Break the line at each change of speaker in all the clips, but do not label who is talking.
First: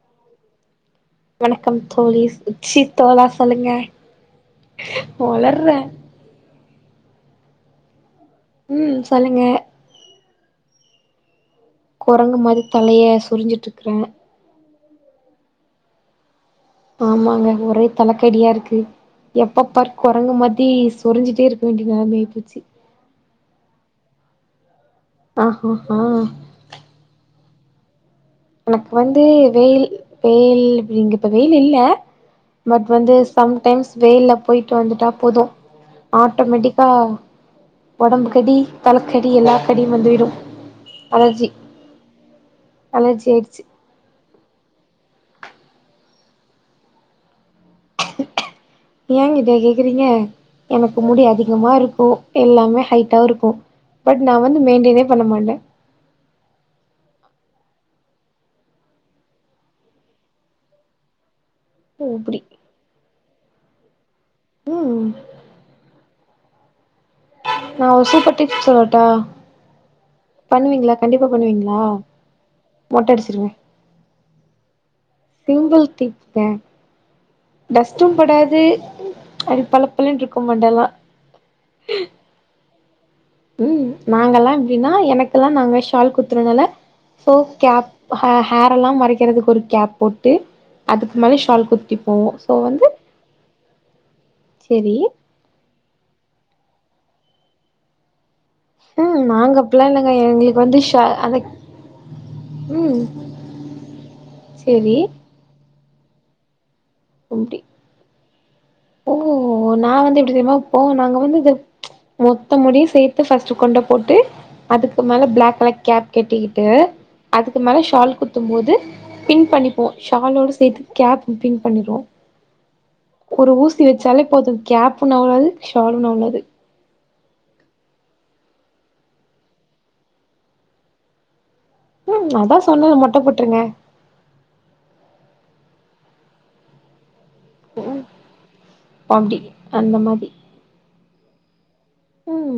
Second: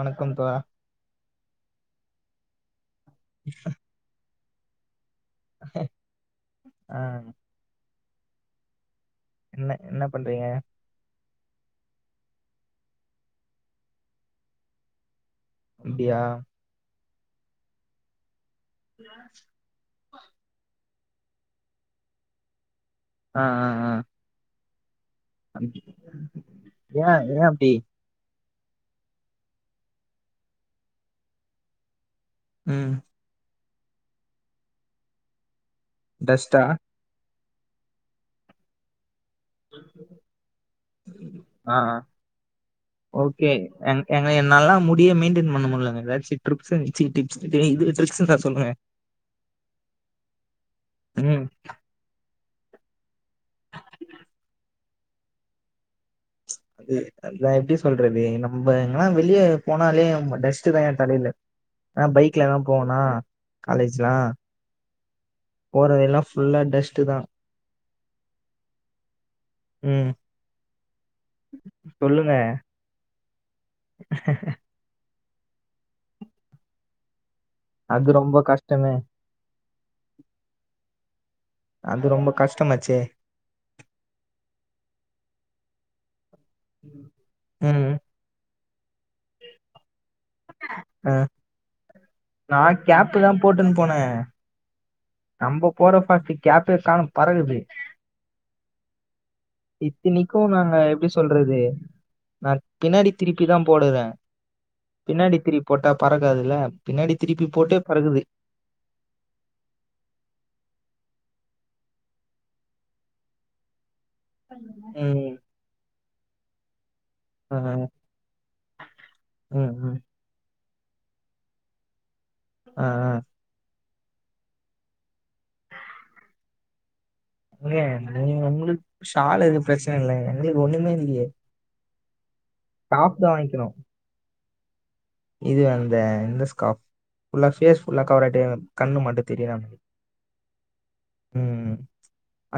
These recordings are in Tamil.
வணக்கம் தோழா
வணக்கம் தோழி ச்சி தோழா சொல்லுங்க ஒளர்றே
அ ம்
ம் சொல்லுங்க
என்ன பண்றீங்க
குரங்கு மாரி தலைய சொறிஞ்சிட்டு இருக்குறே
அப்டியா
ஆமாங்க ஒரே தலக்கடியா இருக்கு எப்பப் பார் குரங்கு மாதி சொறிஞ்சிட்டே இருக்க வேண்டிய நெலமையாப்போச்சி
அ அ அ
ஆஹ்ஹா
ஏயா ஏயா அப்டி
எனக்கு வந்து வெயில் வெயில் இங்க இப்ப வெயில் இல்ல பட்
ம்
வந்து சம்டைம்ஸ் வெயில்ல போயிட்டு வந்துட்டா போது
டஸ்டா
ஆட்டோமேட்டிக்கா ஒடம்புக்கடி தலக் கடி எல்லா கடியு வந்து விடும் அலர்ஜி அலர்ஜி
கே
ஆயிடுச்சு
எங் எங்கல என்னால்லலா முடிய மெயின்டெய்ன் பண்ண முடியலங்க எதாச்சி டிரிப்ஸ்சு ச்சி டிப்ஸ்சு
ஏங்கிட்டயா கேக்குறீங்க எனக்கு முடி
ம்
அதிகமா இருக்கு எல்லாமே ஹைட்டா இருக்கு பட் நா வந்து மெயின்டெய்னே பண்ண மாட்டே
அது அதா எப்டி சொல்றது நம்ப எங்கனா வெளியே போனாலே டஸ்ட் தா என் தலையில
ஓ
நா
அப்டி
பைக்லலா போவேனா காலேஜ்லா
ம்
போறவழில்லா ஃபுல்லா டஸ்ட் தா
நா ஒரு சூப்பர் டிப்ஸ் சொல்லட்டா
ம்
பண்ணுவீங்களா கண்டிப்பா பண்ணுவீங்களா
சொல்லுங்க
மொட்ட அடிச்சிருங்க சிம்பிள் டிப்புங்க டஸ்ட்டும்
அது ரொம்ப
படாது
கஷ்டமே
அப்டி பலப்பலன்னு இருக்கு மண்டெல்லா
அது ரொம்ப கஷ்டோமாச்சே
ம் நாங்கெல்லா எப்டின்னா எனக்குல்லா நாங்க ஷால் குத் குத்துறதுனால சோ கேப்
ம்
ஹே ஹேர் எல்லாம் மட் மறைக்கிறதுக்கு ஒரு கேப் போட்டு
ஆ
அதுக்கு மேல ஷால் குத்திப்
நா கேப்புதா போட்டுன்னு போனே
செரி
நம்ப போற பாஸ்ட்டுக்கு கேப்பே காணு பறக்குது
ம் நாங்க அப்டிலா இல்லங்க
இத்தினிக்கு
எங்களுக்கு
நாங்க
வந்து ஷ
எப்டி
அந்த
சொல்றது நா
ம்
பின்னாடி திருப்பி தா போடுறே
சேரி
பின்னாடி திருப் போட்டா பறக்காதுல்ல பின்னாடி திருப்பி
அப்டி
போட்டே பறக்குது
ஓ நா வந்து எப்டி தெர்மா இப்போ நாங்க வந்து இது மொத்த முடியும் சேத்து ஃபஸ்ட்டு கொண்டப் போட்டு அதுக்கு மேல
ம்
பிளாக் கலர் கேப் கெட்டிக்கிட்டு
ஆ
அதுக்கு மேல ஷால் குத்தும் போது பின்
ம்
பண்ணிப்போ
ம்
ஷாலோடு சேத்து கேப் பின் பண்ணிருவோ
ஆ ஆ
சிருச்சாலே போதும் கேப்பும் நவுறாது ஷாலு நவுலாது
எங்க நீங்க உங்களுக்கு சால் எதும் ப்ரச்சனை இல்ல எங்களுக்கு ஒண்ணுமே இல்லேயே
ம் அதா சொன்னேல மொட்ட போட்ருங்க
இது அந்த இந்தஸ்காப் ஃபுல்லா பேஸ் ஃபுல்லா
ம்
கவர் ஆயிட்டு கண்ணு மட்டு
அப்டி
தெரியிற மாரி
அந்த
ம் ம்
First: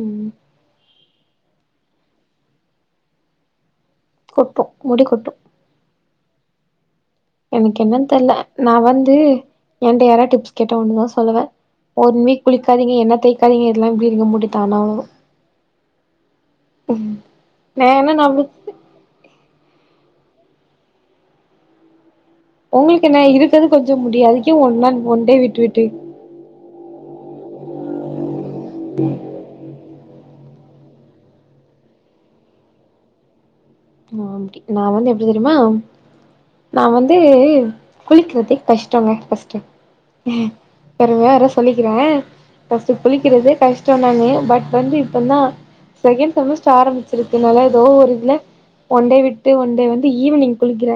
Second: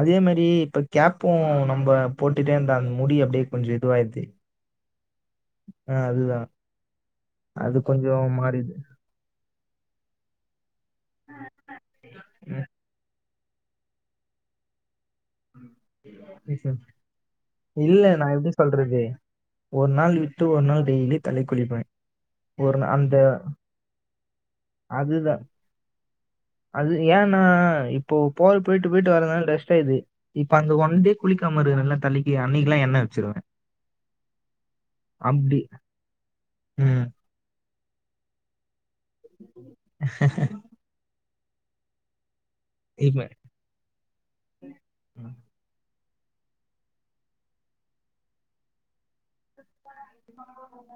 அதே மாரி இப்ப கேப்பும் நம்ம போட்டுட்டே இந்தா அந்த முடி அப்டியே கொஞ்ச எடுத் இதுவாயிருது
கொட்டு முடி கொட்டு
ஆ அதுதா
எனக்கு என்னன்னு தெர்ல நா வந்து என்ட யாராது டிப்ஸ் கேட்டா ஒன்னுதா சொல்லுவே ஒன் வீக்
ம்.
குளிக்காதீங்க எண்ண தேக்காதீங்க இதெல்லா இப்டி இருங்க முடித்தானா வளரு
[unintelligible] இல்ல
என்ன
நா எப்டி
நம்மளுக்கு
சொல்றது ஒரு நாள் விட்டு ஒரு நாள் டெயிலியு தலைக்குழிப்பே
உங்களுக்கு என்ன இருக்குறது கொஞ்ச முடி அதுக்கே ஒன்னா ஒன்டே
அதுதான்.
விட்டு விட்டு
அது ஏன்னா இப்போ போர் போய்டு போய்டு வறதுனால டஸ்ட் ஆயிருது இப்ப அந்த ஒன்டே குளிக்காம இருக்குறேல தலைக்கி அன்னைக்கெல எண்ண வச்சுருவே
நா அப்டி நா வந்து எப்டி தெரியுமா நா
ம்.
வந்து குளிக்கிறதே கஷ்டோங்க பஸ்டு பெருமையா வேற சொல்லிக்கிறே பஸ்ட்டு
இப்ப
குளிக்கிறதே கஷ்டோ தானே பட் வந்து
ம்.
இப்பல்லா செகண்ட் செமஸ்டர் ஆரம்பிச்சிருக்குனால எதோ ஒரு இதுல ஒன்டே விட்டு ஒன்டே வந் ஈவினிங் குளிக்குற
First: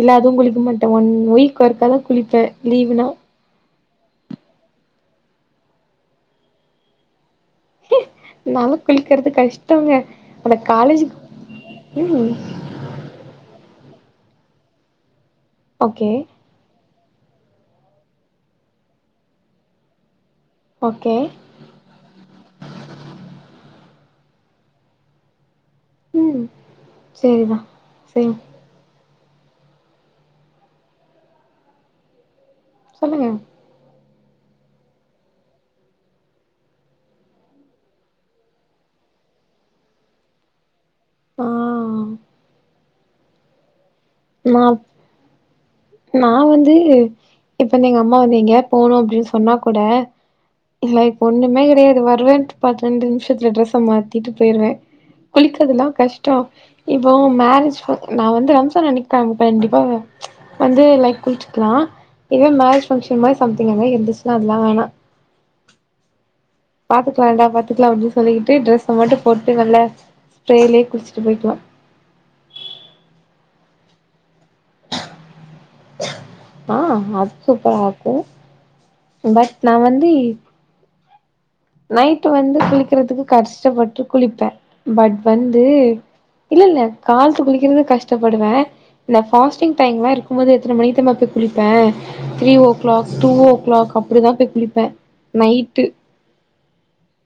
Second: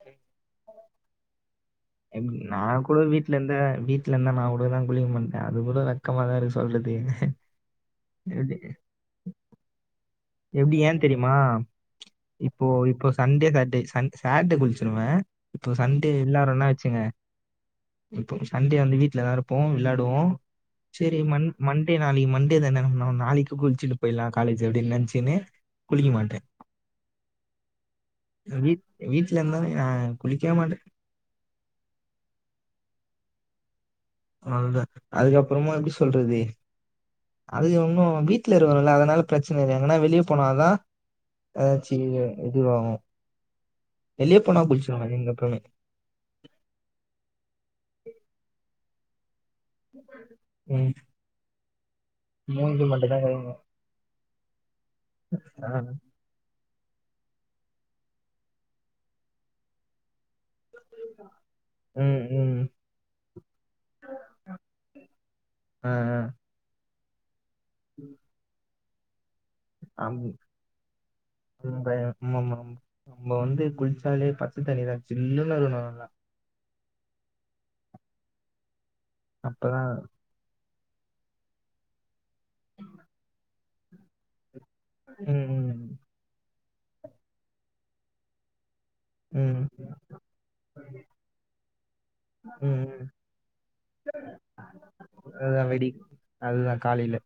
இல்ல அதுவு குளிக்க மாட்டே ஒன் வீக் ஒர்காதா
ம்.
குளிப்பே
நான் கூட
லீவுனா
வீட்ல இருந்தா வீட்ல இருந்தா நா கூட தா குளிக்க மாட்டே அது கூட வெக்கமா தா இருக்கு சொல்றதுக்கு
நாலா குளிக்குறது கஷ்டோங்க ஆனா
எப்டி ஏன்
காலேஜுக்கு
தெரியுமா
ம்
இப்போ இப்போ சண்டே சாட்டர்டே சன் சாட்டர்டே குளிச்சுருவே இப்போ
ஓகே
சண்டே இல்லாறனா வச்சுங்க இப்போ சண்டே வந்து வீட்டுலதா இருப்போ விளாடுவோ
ஓகே
செரி மண் மண்டே நாளைக்கி மண்டே தான நம்ம நா நாளைக்கு குளிச்சுட்டு போயிட்லா காலேஜு அப்டின்னு நெனச்சு யினே குளிக்க மாட்டே
ம் சேரிதா சேரி
இத வீட் வீட்ல எருந்தோன நா குளிக்கவே மாட்டே
ம்
நல்தா அதுக்கப்பறமா எப்டி சொல்றது அதுக ஒன்னு வீட்ல இருக்குறோல்ல அதுனால ப்ரச்சன இல்ல எங்கன்னா வெளிய போனதா
ஆ
அதாச்சு இங்க இதுவாகு
நா
எங்க எப்பவுமே
நா வந்து இப்ப வந்து எங்க அம்மா வந்து எங்கயாது போனு அப் சொன்னா கூட
ம்
இல்ல இப்ப ஒண்ணுமே கெடையாது வருவேன்ட்டு
மூஞ்சி
பத்து ரெண்டு
மட்டும் தான்
நிமிஷத்துல
கழுவுவேன்
ட்ரஸ மாத்திட்டு போயிருவே
ஆ
குளிக்கிறதுலா கஷ்டோ இப்போ மேரேஜ் நா வந்து ரம்ஜான் அன்னைக்கி கம் கண்டிப்பா வெ வந்து லைக் குளிச்சுக்லா
ம்
இதுவே
ம்
மேரேஜ் ஃபங்க்ஷன் மாரி சம்திங் என்னா இருந்துச்சுன்னா அதுல்லா வேணா
ஆ ஆ
பாத்துக்லான்டா பாத்துக்லா அப்டின்னு சொல்லிக்கிட்டு ட்ரஸ மட்டும்
அம்
போய்க்கலா
[unintelligible] நம்ம வந்து குள்ச்சாலே பா
ஆ அது சூப்பரா இருக்கு பட் நா
அப்பதா
வந்து நைட் வந்து குளிக்கிறதுக்கு கஷ்டப்பட்டு குளிப்பே பட்
ம்
வந்து
ம்
இல்ல இல்ல காலத்துக்கு குளிக்கிறதுக்கு கஷ்டப்படுவே இந்த
ம்
ஃபாஸ்டிங் டைம்லா இருக்கும்போது எத்தன மணிக்கி தெரியுமா போய் குளிப்பே three
hmm
o
hmm
clock two o'clock அப் அப்டிதா போய் குளிப்பே
அதான்
நைட்டு
வெடி காலில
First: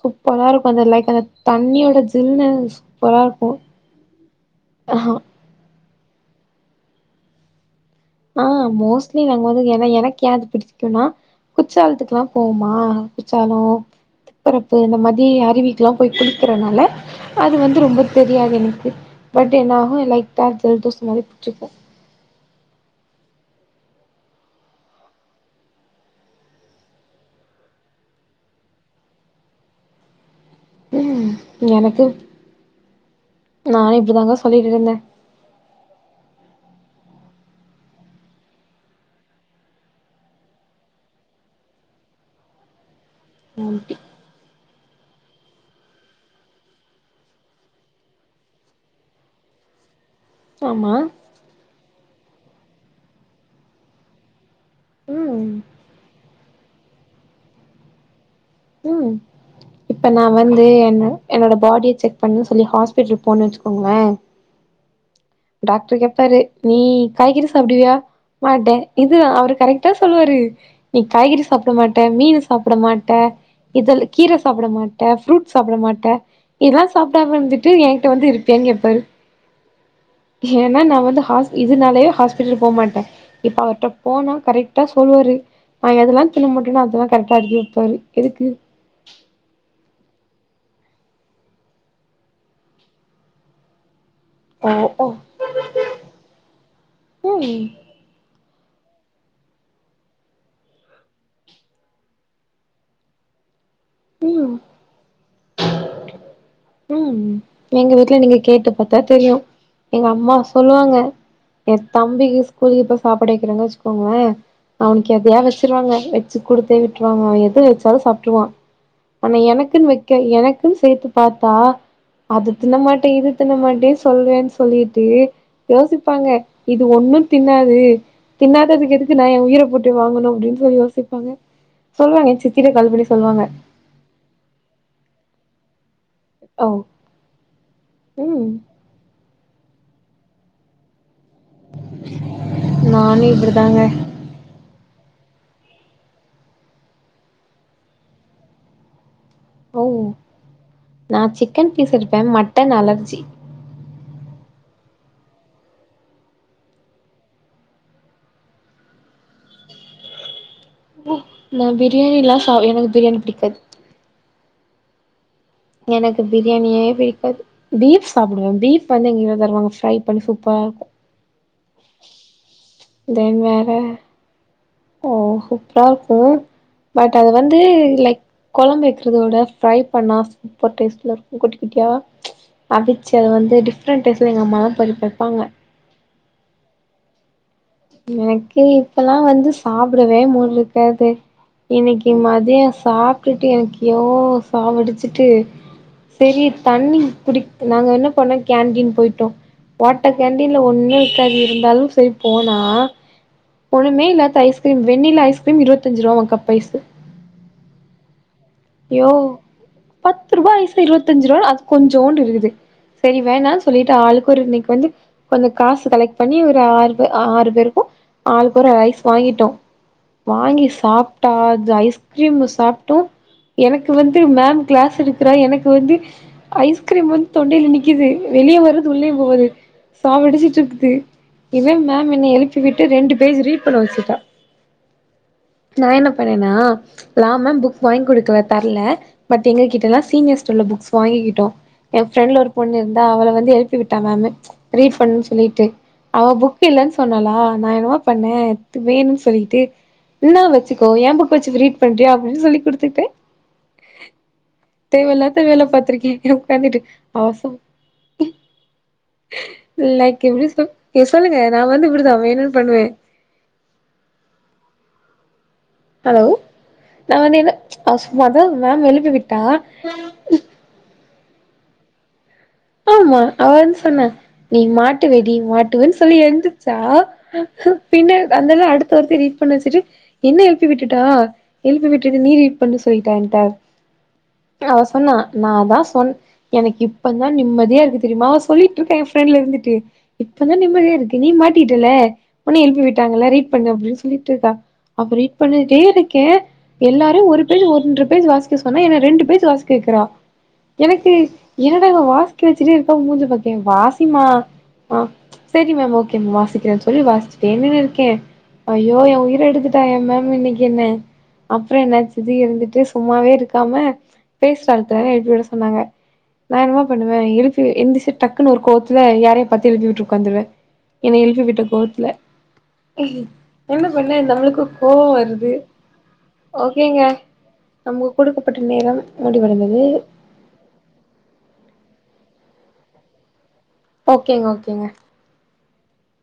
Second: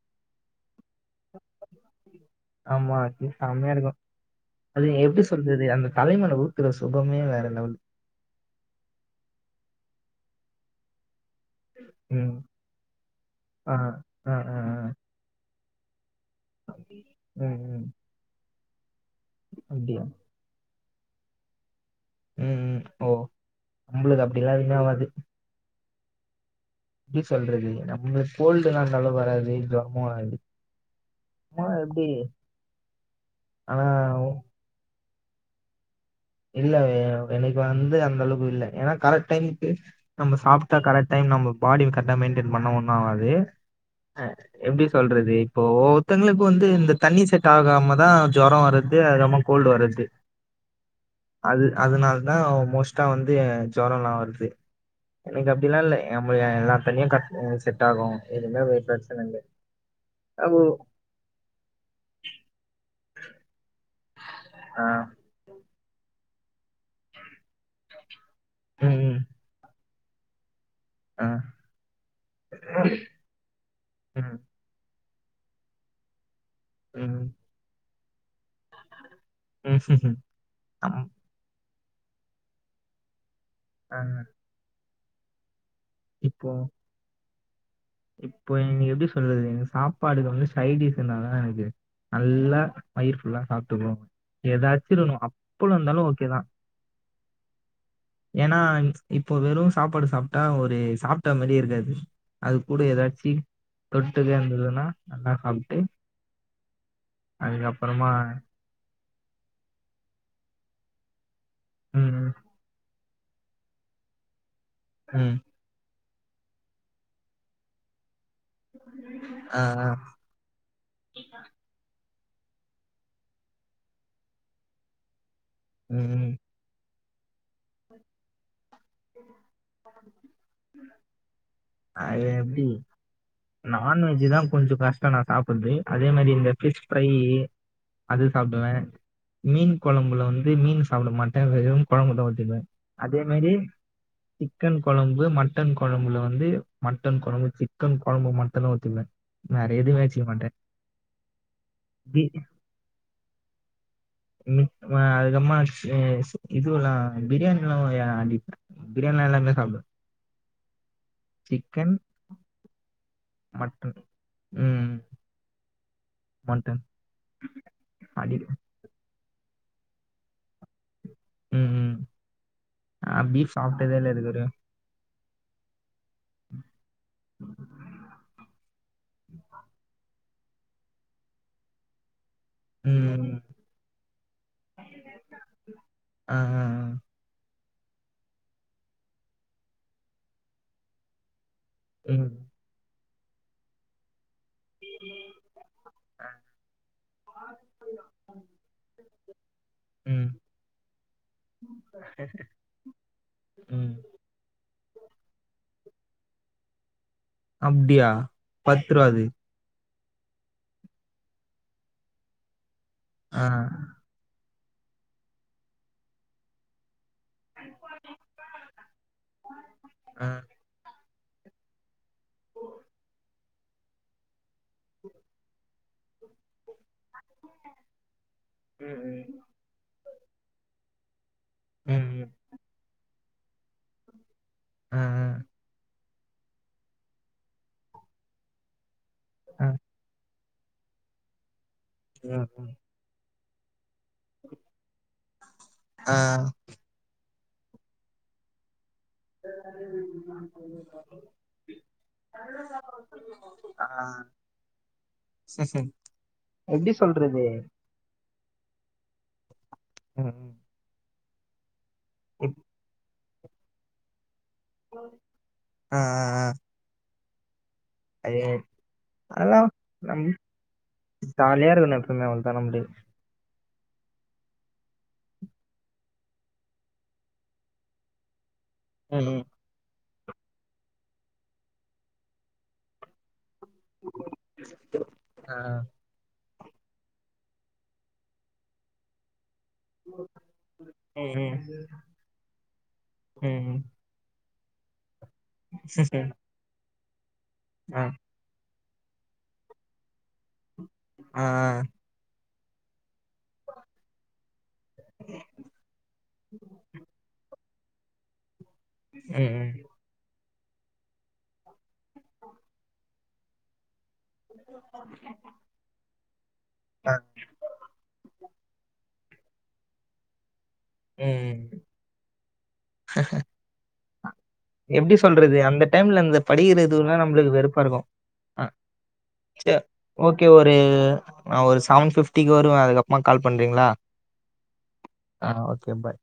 சூப்பரா இருக்கு அந்த லைக் அந்த தண்ணியோட ஜில்னஸ்
ஆமா
சூப்பரா
அது
இருக்கு
செமையா அது
ஆஹா
எப்டி சொல்றது அந்த தலைமேல ஊத்தற சுகமே வேற லெவல்
ஆஹ் மோஸ்ட்லி நாங்க வந்து என்னா எனக்கு ஏன் அது புடிக்குனா குச்சாலத்துக்கெல்லா
ம்
போமா குச்சாலோ
ஆ ஆ ஆ ஆ
திற்பரப்பு இந்த மாதி அருவி குளிக்கறனால அது
ம்
வந்து
ம்
ரொம்ப தெரியாது எனக்கு பட்
அப்டியா
என்னாகும் லைட்டா ஜல்தோஷோ மாரி புச்சுக்கோ
ம் ம் ஓ நம்மளுக்கு அப்டில்லா எதுமே ஆவாது எப்டி சொல்றது நம்ளுக் கோல்டுல்லா அந்தளவுக் வராது ஜொரமு வராது
உம்
சும்மா
எனக்கு
எப்டி
நானு இப்டி
ஆனா
தாங்க சொல்லிட்டு இருந்தே
இல்ல எனக்கு வந்து அந்த அளவுக்கு இல்ல ஏன்னா கரெக்ட் டைமுக்கு நம்ம சாப்ட்டா கரெக்ட் டைம் நம்ம பாடி கரெட்டா மெயின்டெயின் பண்ண ஒண்ணும் ஆவாது
ம்
எப்டி சொல்றது இப்போ ஒவ்வொத்தங்களுக்கு வந்து இந்த தண்ணி செட் ஆகாம தா ஜொரம் வருது அதுக்கப்றமா கோல்டு வரது
ஆமா
அதனால தான் மோஸ்ட்டா வந்து ஜொரோல்லா வருது எனக்கு
ம்
அப்டில்லா இல்ல எல்லா தண்ணியும் கர்ட் செட்டாகும் எதுமே ஒரு
ம்
பிரச்சன இல்ல
இப்ப நா
அது
வந்து என்ன என்னோட பாடிய செக் பண்ணு சொல்லி ஹாஸ்பிட்ல போனே வச்சுக்கோங்களே
ஆஹ்
டாக்டர் கேப்பாரு நீ காய்கறி சாப்டுவியா மாட்டே
ம்
இது
ம்
அவரு கரெக் ட்டா சொல்லுவாரு நீ
ஆ
காய்கறி சாப்பிட மாட்ட மீனு சாப்பிட மாட்ட இதல கீரை
ம்
சாப்பிட மாட்ட ஃப்ரூட் சாப்பிட மாட்ட இதெல்லா
ம்
சாப்பிடாம இருந்துட்டு என்கிட்ட வந்து ட்டியான்னு கேப்பாரு
ம்
ஏன்னா நா
ஆமா
வந்து ஹாஸ் இதனாலயே ஹாஸ்பிட்டலு போ மாட்ட இப்ப அவர்ட்ட
ஆ
போனா கரெக்டா சொல்லுவாரு ந எதுல்லா
இப்போ
தின்னமாட்டேன்னோ அதெல்லா கரெக்டா அடுக்கி வைப்பாரு எதுக்கு
இப்போ எனுக் எப்டி சொல்றது இந்த சாப்பாடுல வந்து சைடிஸ் இந்தாதா எனக்கு நல்லா வயிர்ஃபுல்லா சாப்ட்டு போவ
ஓ ஓ
ஏதாச்சுருக்கனு அப்பளு இந்தாலு ஓகேதா
ம்
ஏனா இப்போ வெறும் சாப்பாடு சாப்ட்டா ஒரு சாப்ட்டா மாரியே இருக்காது அது கூடோ ஏதாச்சு தொட்டுக்க
ம்
இருந்ததுன்னா நல்லா சாப்ட்டு
உம் எங்க வீட்ல நீங்க கேட்டுப் பாத்தா தெரியும் எங்க அம்மா சொல்லுவாங்க என்
ம்
தம்பிக்கு ஸ்கூலுக்கு பாஸ் சாப்பாடு வைக்கிறங்க வச்சுக்கோங்களே அவனுக்கு
ம்
எதயாது வச்சுருவாங்க வச்சு குடுத்தே விட்டுருவாங்க அவன் எத வச்சாலும் சாப்ட்ருவான் ஆனா
ஆ
எனக்குன்னு
ஆ,
வைக்க எனக்குன்னு சேத்து பாத்தா அது தின்னமாட்டே இது தின்னமாட்டே சொல்வேன்னு சொல்லிட்டு யோசிப்பாங்க
ம்
இது ஒன்னு தின்னாது தின்னா துக்கு எதுக்கு நான் என் உயிர போட்டு வாங்கணும் அப்டின் சொல்லி யோசிப்பாங்க
அது
சொல்லுவாங்க என்
எப்படி
சித்திக்கு கால் பண்ணி சொல்லுவாங்க
நான்வெஜ் தா கொஞ்ச கஷ்டம் நா சாப்பற்து அதே மாரி இந்த
ஓ
ஃபிஷ் ஃப்ரை அது
ம்
சாப்டுவ மீன் கொழம்புல வந்து மீன் சாப்பிட மாட்டே வெறும் கொழம்புமட்டு ஊத்திப்ப அதே
நானு
மாரி
இப்டிதாங்க
சிக்கன் கொழம் பு மட்டன் கொழம்புல வந்து மட்டன் கொழம்பு சிக்கன் கொழம்பு மட்டுந்தா ஊத்திக்குவ
ஓ நா சிக்கன் பீஸ் எடுப்பே மட்டன் அலர்ஜி
ம் வ அதுக்கப்றமா சி சி இதுவெல்லா பிரியாணில்லா அடிப்பே பிரியாணில எல்லாமே சாப்புடுவே
ஓ நா பிரியாணில்லாம் சாப் எனக்கு பிரியாணி புடிக்
மட்டன் உம்ம்
எனக்கு பிரியாணியே பிடிக்காது பீஃப்
அடி
சாப்பிடுவே பீஃப் வந்து இங்க தருவாங்க ஃரை பண்ணி சூப் ப்ப
ம் ம் ஆ
தென்
பீஃப்
வேற
சாப்ட்டதே இல்ல இதுவரையு
சூப்ரா இருக் ம் பட் அது வந்து லைக் கொழம் வக்கறதோட ஃப்ரை பண்ணா ரொம்ப டேஸ்ட்ல இருக்கு குட்டி குட்டியா
ம்
அபிச்சு அது
ம்
வந்து டிஃப்ரெண்ட் டேஸ்ல எங்க அம்மாலா பருப் வப்பாங்க
ஆ ஆ ஆ
எனக்கு இப்பெல்லா வந்து சாப்பிடவே மூடு இருக்காது இன்னைக்கி
ம்
மதிய சாப்ட்டுட்டு எனக்கு யோ சாவடிச்சிட்டு செரி தண்ணி குடி நாங்க என்ன பண்ணோ கேன்டீன் போய்ட்டோ ஓட்ட
ம்
கேண்டின்ல ஒண்ணு இருக்காது இருந்தாலு சரிப் போனே அ
ம்
ஒண்ணுமே இல்லாத்த ஐஸ்க்ரீம் வெண்ணிலா ஐஸ்க்ரீம் இருவத்தஞ்சு ருவாவா கப் ஐஸ்ஸீ
அப்டியா பத்ருவாது
பத்ருவா ஐஸ் இருவத்தஞ்ருவா அது கொஞ்ஜோண்டு இருக்குது சரி
ஆ
வேணான்னு சொல்லிட்டு ஆளுக்கொரு வந்து கொஞ்ச காசு கலெக்ட் பண்ணி ஒரு ஆறு ஆறு பேருக்கு ஆளுக்கொரு ஐஸ் வாங்கிட்டோ
ஆ
வாங்கி சாப் டா அது ஐஸ்க்ரீமு சாப்ட்டோ எனக்கு வந்து மேம் க்ளாஸ் எடுக்குறா எனக்கு வந்து ஐஸ்க்ரீம் வந்து தொண்டைல நிக்குது வெளிய வருது உள்ளயு
ம்.
போவுது சாவடிச்சுட்ருக்குது இவே
ம்.
மேம் என்ன
ம்.
எழுப்பி விட்டு ரெண்டு பேஜ் ரீட் பண்ண வச்சுட்டா
ம் ம்
நா என்ன பண்ணேணா லா மேம் புக் வாங் கொடுக்கல தர்ல பட் எங்ககிட்டல்லா சீனியர்ஸ் சொல்லு புக்ஸ் வாங்கிகிட்டோ எ ஃபிரெண்ட்ல
ம். ம்.
ஒருபொண்ணு இருந்தா அவல வந்து எழுப்பிவிட்டா மேமு ரீட் பண்ணு சொல்லிட்டு
ஆ.
அவ புக் இல்லன்னு சொன்னாளா நா என்னமா பண்ணே வேனுன் சொல்லிகிட்டே இந்தா வச்சுக்கோ எ புக் வச்சு ரீட் பண்றியா அப்டினு சொல்லி குடுத்துட்டே
அ
தேவல்லாத வேல பாத்திருக்கே எ உட்காந்திட்டு
எப்டி சொல்றது?
ஆசம் லைக் இப்டி
ம்.
சொ சொல்லுங்க நா வந்து இப்புடிதா வேணும்ன்னு
இப்
பண்ணுவே
அ அ
ஹலோ
அ
நா வந்து என்ன மத மேம் எழுப்பி விட்டா
அதெல்லாம் நம் ஜாலியா இருக்கனு எப்பமே வந்
ஆமா அவன்ஸ் சொன்ன நீ மாட்டுவடி மாட்டுவன்னு சொல்லி எந்துச்சா பின்ன அந்தெல்லா அ அடுத்த ஒருத்தி
ம்.
ரீட்
ம்.
பண்ண வச்சுட்டு என்ன எழுப்பி விட்டுட்டா எழுப்பி விட்டுட்டு நீ ரீட் பண்ணு சொல்லிட்ட என்ட அவ சொன்னா
ஆ.
நாதா சொன் எனக்கு இப்பதா நிம்மதியா இருக்கு தெரியுமா சொல்லிட்ருக்கே எ ஃப்ரெண்டல இருந்து இப்பதா நிம்மதியா இருக்கு நீ
ம்.
மாட்டிகிட்டல்ல ஒன்ன எழுப்பி விட்டாங்கள ரீட் பண்ணு
ம்.
அப்டின்னு சொல்லிட்டு இருக்கா அப்போ ரீட் பண்ணிட்டே இருக்கே
ம்.
எல்லாரு ஒரு பேஜ்
ஆ.
ஒன்ர பேஜ் வாசிக்க சொ என ரெண்டு பேஜ் வாசிக்க வைக்கிறா எனக்கு
ஆ.
என்னட இவ வாசிக்க வச்சுட்டே இருக்கா ஓகே வாசிமா அ செரி மேம் ஓகே மேம் வாசிக்றேனு சொல்லி வாசிட்டே நின்னு கே ஐயோ எ உயிர
ம். ம்.
எடுத்துட்டா ஏ மேம் இன்னக்கி என்ன அப்ற என்னாச்சு ஜி இருந்துட்டு சும்மாவே இருக்காம பேசுற ஆட்கள எழுப்பி விட சொன்னாங்க நா என்னமா
ஆ.
பண்ணுவே எழுப்பி எந்திர்ச்சு டக்குன்னு ஒரு கோவத்துல யாரைய பாத்து எழுப்பி விட்டு உக்காந்துருவே என்னை எழுப்பி விட்ட
ம்.
கோவத்துல பண்ண நம்முளுக்கு கோவ
எப்டி
வருது
சொல்றது? அந்த டைம்ல அந்த
ஓகேங்க
படிக்கிறதுலாம் நம்மளுக்கு
நமக்கு குடுக்கப்பட்ட நேரம் முடிவடை
சேர் ஓகே ஒரு நா ஒரு செவன் ஃபிப் டிக்கு வருவே அதுக்கப்றமா கால் பண்றிங்ளா
ஓகேங்க ஓகேங்க
ஓகே பாய்